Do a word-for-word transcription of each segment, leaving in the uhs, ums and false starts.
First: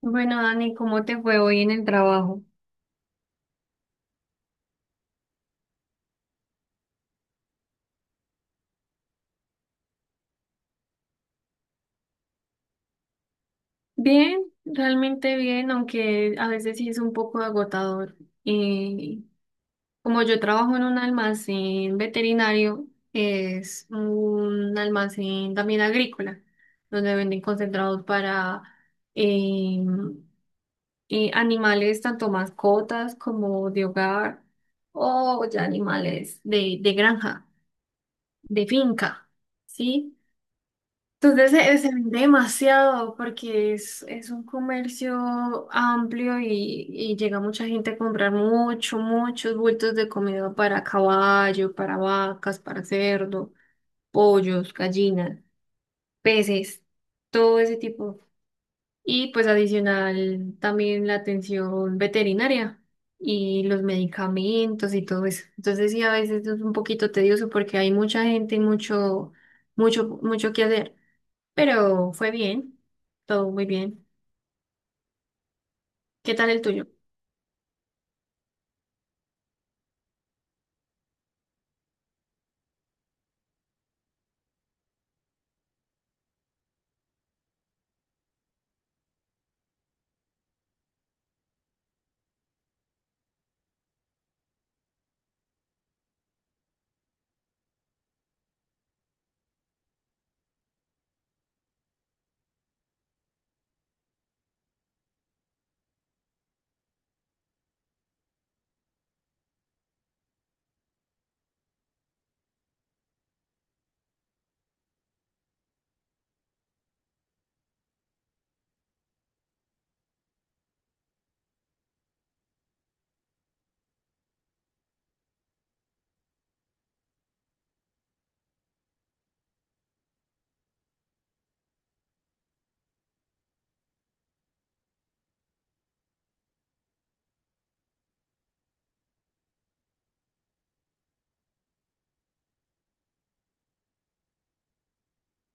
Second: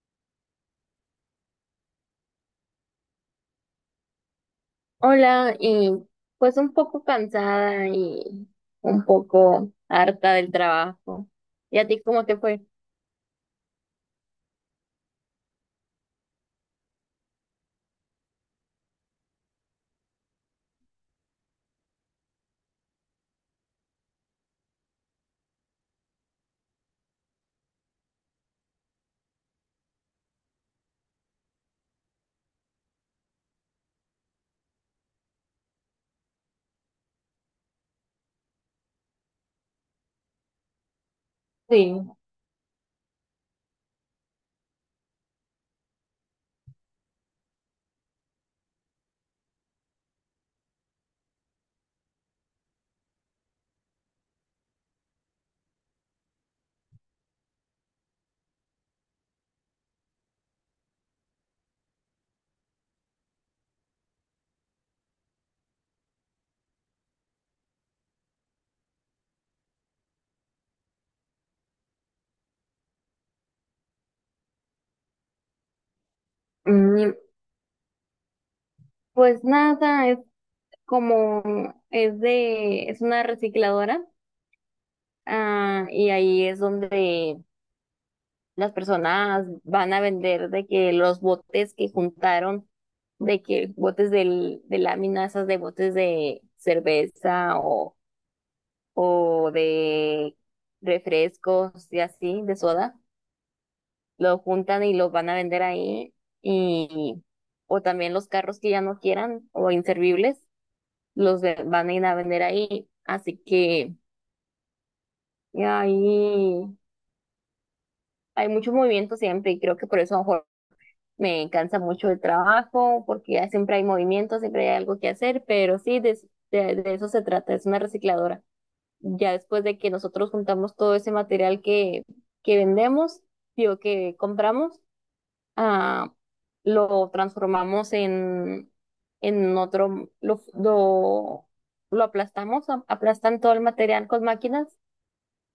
Bueno, Dani, ¿cómo te fue hoy en el trabajo? Hola, y pues un poco cansada y un poco harta del trabajo. ¿Y a ti cómo te fue? Bien, realmente bien, aunque a veces sí es un poco agotador. Eh, Como yo trabajo en un almacén veterinario, es un almacén también agrícola, donde venden concentrados para eh, eh, animales, tanto mascotas como de hogar, o ya animales de, de granja, de finca, ¿sí? Entonces se, se Sí. vende demasiado porque es, es un comercio amplio y, y llega mucha gente a comprar mucho, muchos bultos de comida para caballo, para vacas, para cerdo, pollos, gallinas, peces, todo ese tipo. Y pues adicional también la atención veterinaria y los medicamentos y todo eso. Entonces sí, a veces es un poquito tedioso porque hay mucha gente y mucho, mucho, mucho que hacer, pero fue bien, todo muy bien. ¿Qué tal el tuyo? Mm, Pues nada, es como es de es una recicladora, ah, y ahí es donde las personas van a vender de que los botes que juntaron, de que botes del, de láminas, esas de botes de cerveza o de refrescos y así, de soda, lo juntan y los van a vender ahí y o también los carros que ya no quieran o inservibles los ve- van a ir a vender ahí, así que y ahí hay mucho movimiento siempre y creo que por eso a lo mejor me cansa mucho el trabajo porque ya siempre hay movimiento, siempre hay algo que hacer, pero sí de, de de eso se trata, es una recicladora. Ya después de que nosotros juntamos todo ese material que, que vendemos, digo, que compramos, ah, lo transformamos en, en otro, lo, lo, lo aplastamos, a- aplastan todo el material con máquinas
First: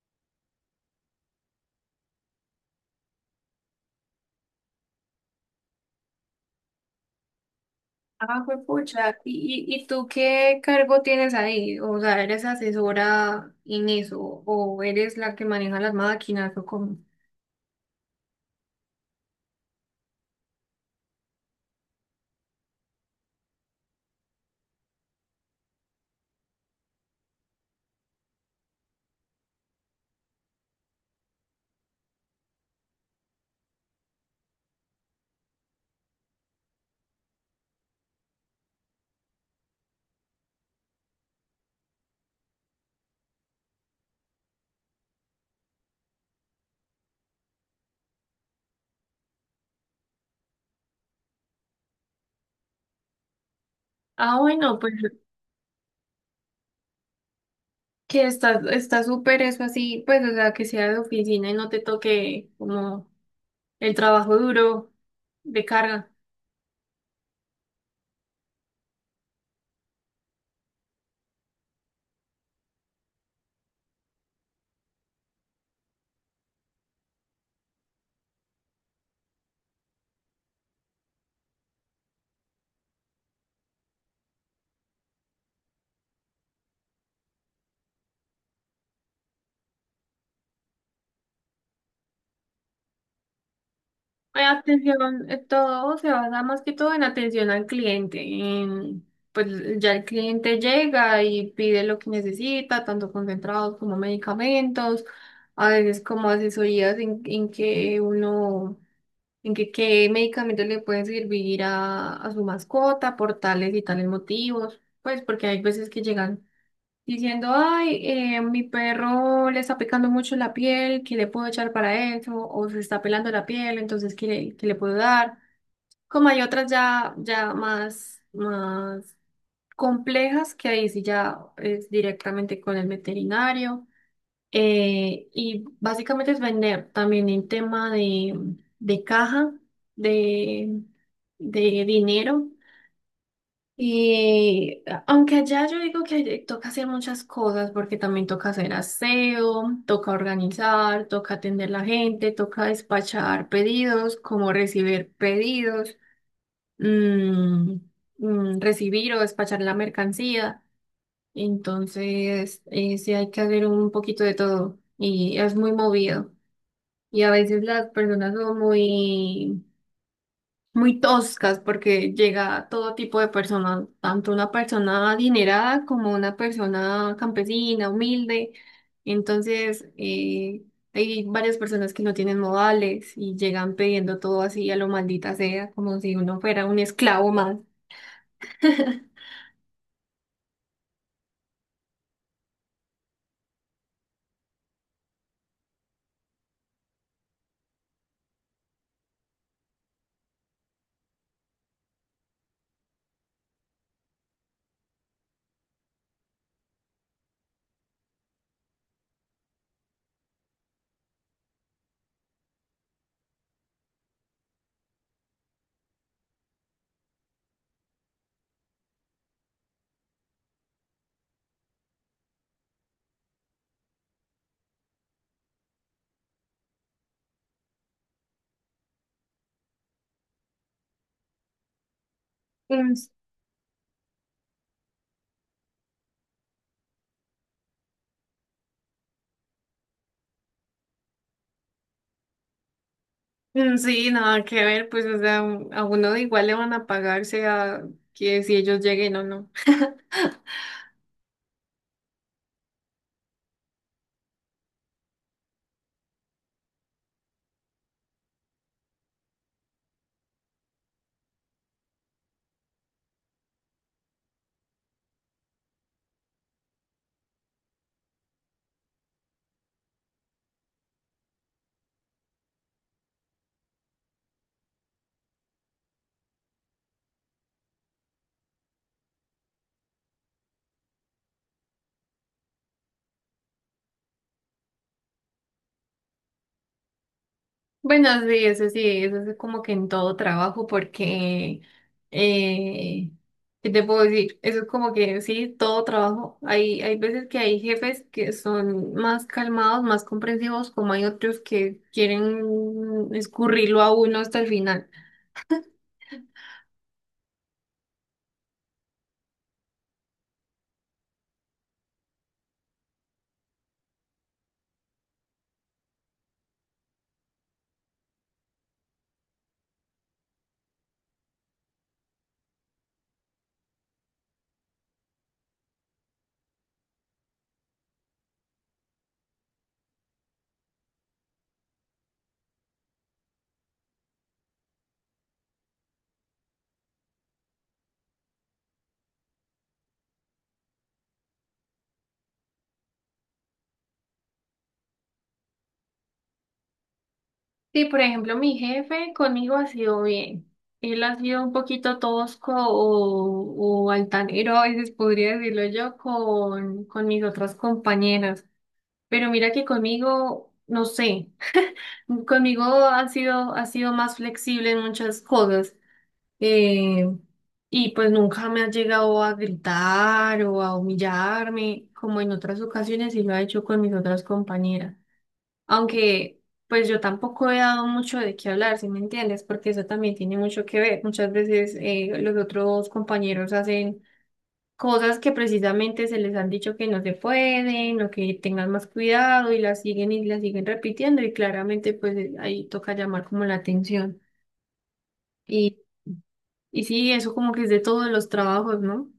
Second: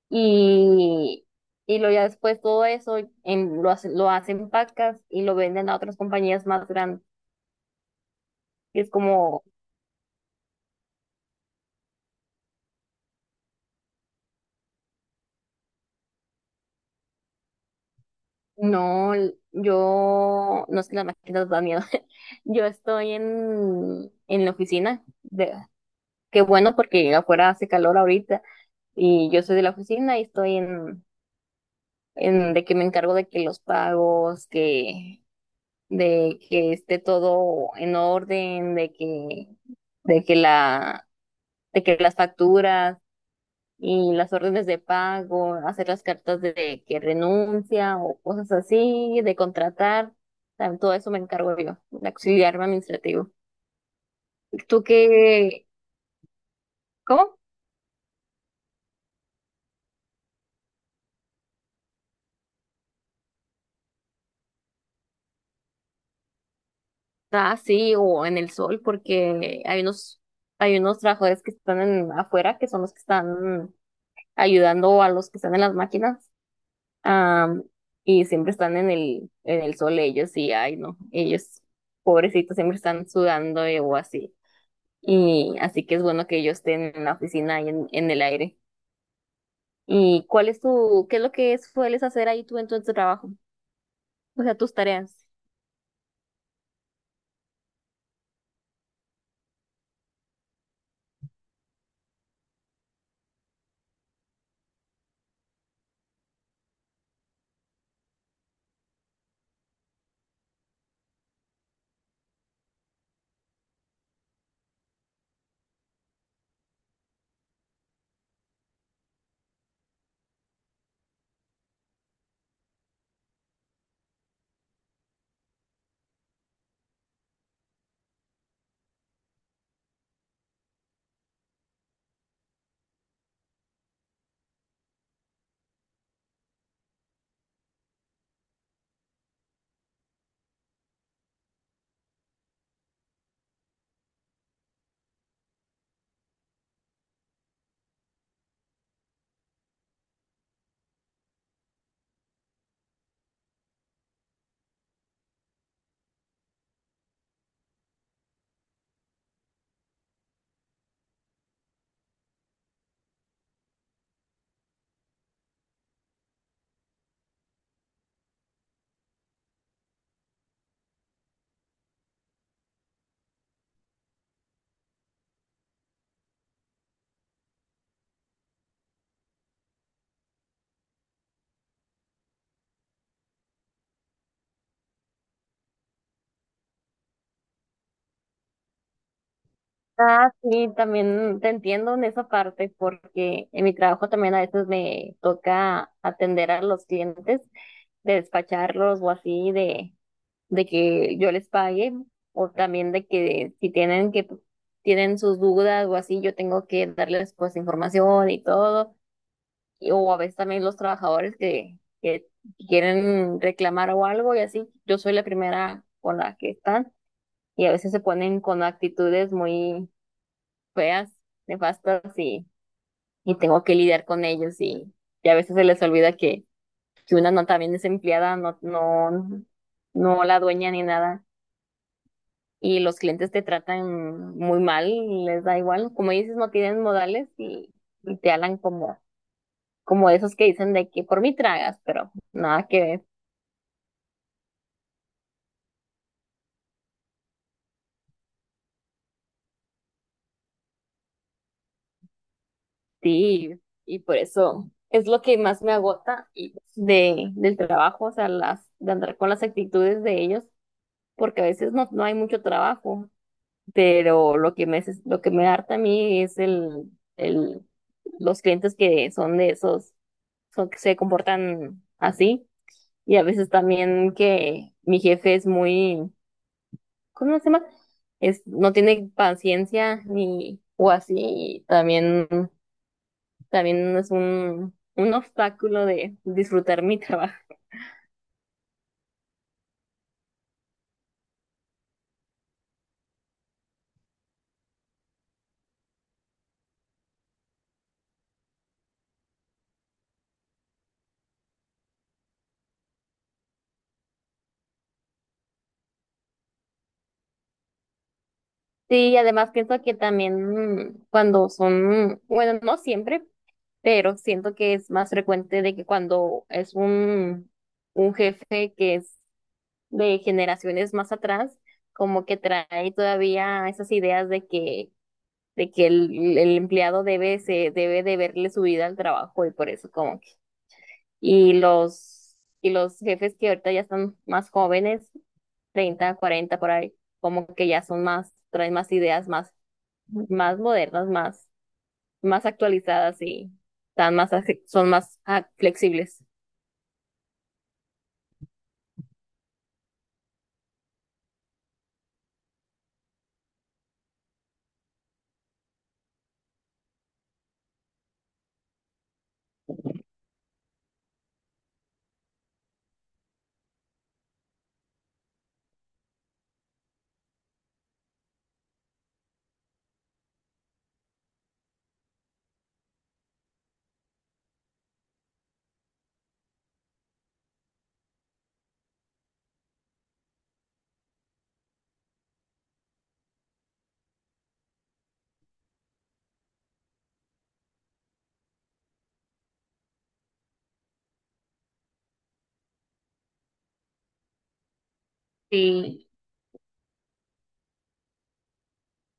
y, y lo ya después todo eso en, lo, hace- lo hacen pacas y lo venden a otras compañías más grandes. Ah, fue Es pucha. como ¿Y, y y tú qué cargo tienes ahí? O sea, ¿eres asesora en eso? ¿O eres la que maneja las máquinas? ¿O cómo? no, yo no, es que las máquinas dan miedo. Yo estoy en, en la oficina. De, qué bueno porque afuera hace calor ahorita y yo soy de la oficina y estoy en, en de que me encargo de que los pagos, que de que esté todo en orden, de que de que la de que las facturas y las órdenes de pago, hacer las cartas de que renuncia o cosas así, de contratar, tam- todo eso me encargo yo, de auxiliarme administrativo. Ah, bueno, ¿Tú pues qué? ¿Cómo? que está, está súper eso así, pues, o sea, que sea de oficina y no te toque como el trabajo duro de carga. Ah, sí, o en el sol, porque hay unos, hay unos trabajadores que están en- afuera, que son los que están ayudando a los que están en las máquinas, am, y siempre están en el, en el sol ellos, y ay, no, ellos, pobrecitos, siempre están sudando eh, o así. Y así que es bueno que ellos estén en la oficina y en, en el aire. ¿Y cuál es tu, qué es lo que sueles hacer ahí tú en tu, en tu trabajo? O Hay sea, tus tareas. atención, eh, todo se basa más que todo en atención al cliente, en, pues ya el cliente llega y pide lo que necesita, tanto concentrados como medicamentos, a veces como asesorías en, en que uno, en que qué medicamentos le pueden servir a, a su mascota por tales y tales motivos, pues porque hay veces que llegan diciendo, ay, eh, mi perro le está picando mucho la piel, ¿qué le puedo echar para eso? O se está pelando la piel, entonces, ¿qué le, ¿qué le puedo dar? Como hay otras ya, ya más, más complejas, que ahí sí ya es directamente con el veterinario. Eh, y básicamente es vender también en tema de, de caja, de, de dinero. Y aunque allá yo digo que allá toca hacer muchas cosas, porque también toca hacer aseo, toca organizar, toca atender la gente, toca despachar pedidos, como recibir pedidos, mm, mm, recibir o despachar la mercancía. Entonces, eh, sí hay que hacer un poquito de todo y es muy movido. Y a veces las personas son muy muy toscas porque llega todo tipo de personas, tanto una persona adinerada como una persona campesina, humilde. Entonces, eh, hay varias personas que no tienen modales y llegan pidiendo todo así a lo maldita sea, como si uno fuera un esclavo más. Ah, sí, también te entiendo en esa parte porque en mi trabajo también a veces me toca atender a los clientes, de despacharlos o así, de, de que yo les pague o también de que si tienen que tienen sus dudas o así, yo tengo que darles pues información y todo y- o a veces también los trabajadores que, que quieren reclamar o algo y así. Yo soy la primera con la que están y a veces se ponen con actitudes muy feas, nefastas y, y tengo que lidiar con ellos y, y a veces se les olvida que, que una no también es empleada, no, no, no la dueña ni nada. Y Mm, los clientes te tratan muy mal, les da igual. Como dices, no tienen modales y, y te hablan como, como esos que dicen de que por mí tragas, pero nada que ver. mm, sí, nada que ver, pues, o sea, a uno igual le van a pagar, sea que si ellos lleguen o no. Sí, y por eso es lo que más me agota y- de, del trabajo, o sea, las, de andar con las actitudes de ellos, porque a veces no, no hay mucho trabajo, pero lo que me, hace- lo que me harta a mí es el, el, los clientes que son de esos, son que se comportan así, y a veces también que mi jefe es muy, ¿cómo se llama? Es, no tiene paciencia ni, o así, y también también es un, un obstáculo de disfrutar mi trabajo. Bueno, sí, eso sí, eso es como que en todo trabajo, porque, eh, ¿qué te puedo decir? Eso es como que sí, todo trabajo. Hay, hay veces que hay jefes que son más calmados, más comprensivos, como hay otros que quieren escurrirlo a uno hasta el final. Sí, y además pienso que también mm, cuando son, bueno, no siempre, pero siento que es más frecuente de que cuando es un, un jefe que es de generaciones más atrás, como que trae todavía esas ideas de que, de que el, el empleado debe, se, debe de verle su vida al trabajo y por eso como que, y los, y los jefes que ahorita ya están más jóvenes treinta, cuarenta por ahí, como que ya son más, traen más ideas más, más modernas, más, más actualizadas y están más, ace- son más ah, flexibles. Sí, por ejemplo, mi jefe conmigo ha sido bien. Él ha sido un poquito tosco o, o altanero, a veces podría decirlo yo, con, con mis otras compañeras. Pero mira que conmigo, no sé, conmigo ha sido, ha sido más flexible en muchas cosas. eh, y pues nunca me ha llegado a gritar o a humillarme, como en otras ocasiones y lo ha hecho con mis otras compañeras. Aunque pues yo tampoco he dado mucho de qué hablar, ¿si me entiendes? Porque eso también tiene mucho que ver. Muchas veces eh, los otros compañeros hacen cosas que precisamente se les han dicho que no se pueden o que tengan más cuidado y las siguen y las siguen repitiendo y claramente pues, eh, ahí toca llamar como la atención. Y, Sí, y sí, eso como que es de todos los trabajos, ¿no?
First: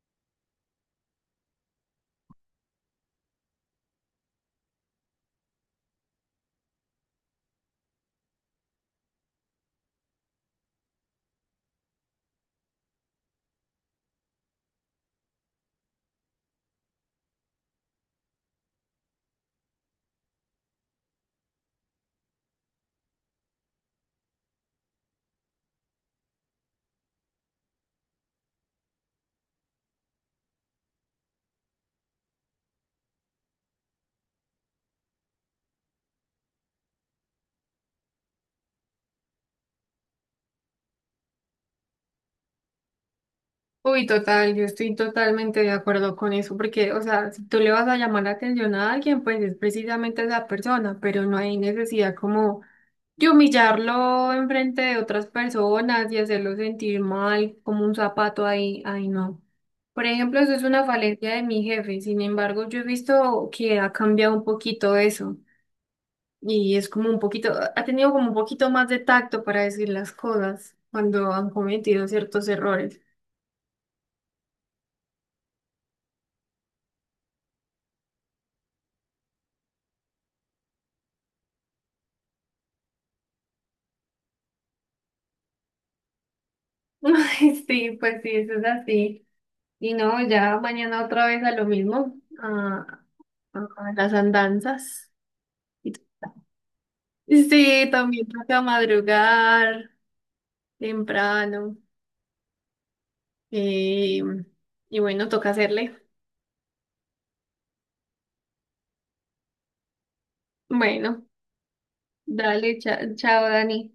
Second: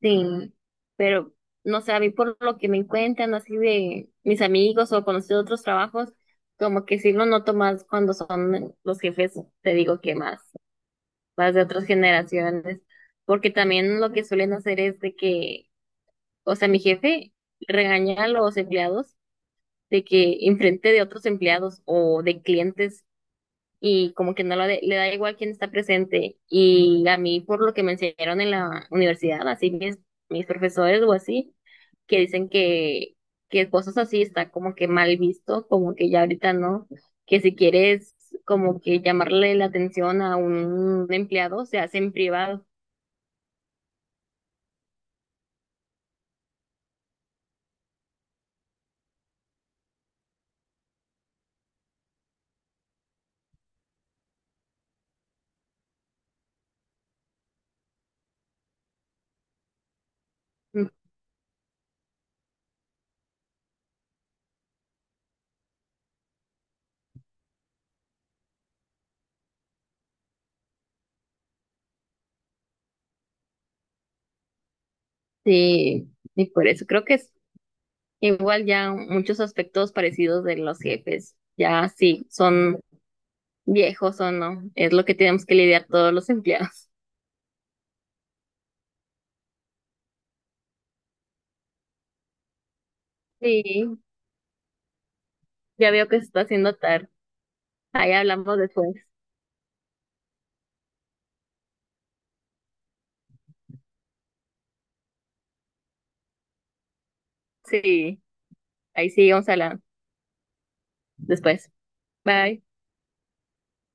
sí, pero no sé, a mí por lo que me encuentran así de mis amigos o conocidos de otros trabajos, como que sí lo noto más cuando son los jefes, te digo que más, más de otras generaciones, porque también lo que suelen hacer es de que, o sea, mi jefe regaña a los empleados de que enfrente de otros empleados o de clientes y como que no lo de- le da igual quién está presente. Y a mí, por lo que me enseñaron en la universidad, así mis, mis profesores o así, que dicen que, que cosas así está como que mal visto, como que ya ahorita no, que si quieres como que llamarle la atención a un empleado, se hace en privado. Uy, total, yo estoy totalmente de acuerdo con eso, porque, o sea, si tú le vas a llamar la atención a alguien, pues es precisamente esa persona, pero no hay necesidad como y humillarlo enfrente de otras personas y hacerlo sentir mal como un zapato ahí, ahí no. Por ejemplo, eso es una falencia de mi jefe. Sin embargo, yo he visto que ha cambiado un poquito eso. Y es como un poquito, ha tenido como un poquito más de tacto para decir las cosas cuando han cometido ciertos errores. Sí, y por eso creo que es igual ya muchos aspectos parecidos de los jefes, ya sí, son viejos o no, es lo que tenemos que lidiar todos los empleados. Ay, sí, pues sí, eso es así. Y no, ya mañana otra vez a lo mismo, a, a a Sí, las andanzas. ya veo que se está haciendo tarde. Sí, Ahí también hablamos toca después. madrugar temprano. eh, y bueno, toca hacerle. Sí, ahí seguimos hablando Bueno, después. Bye. dale, cha- chao, Dani.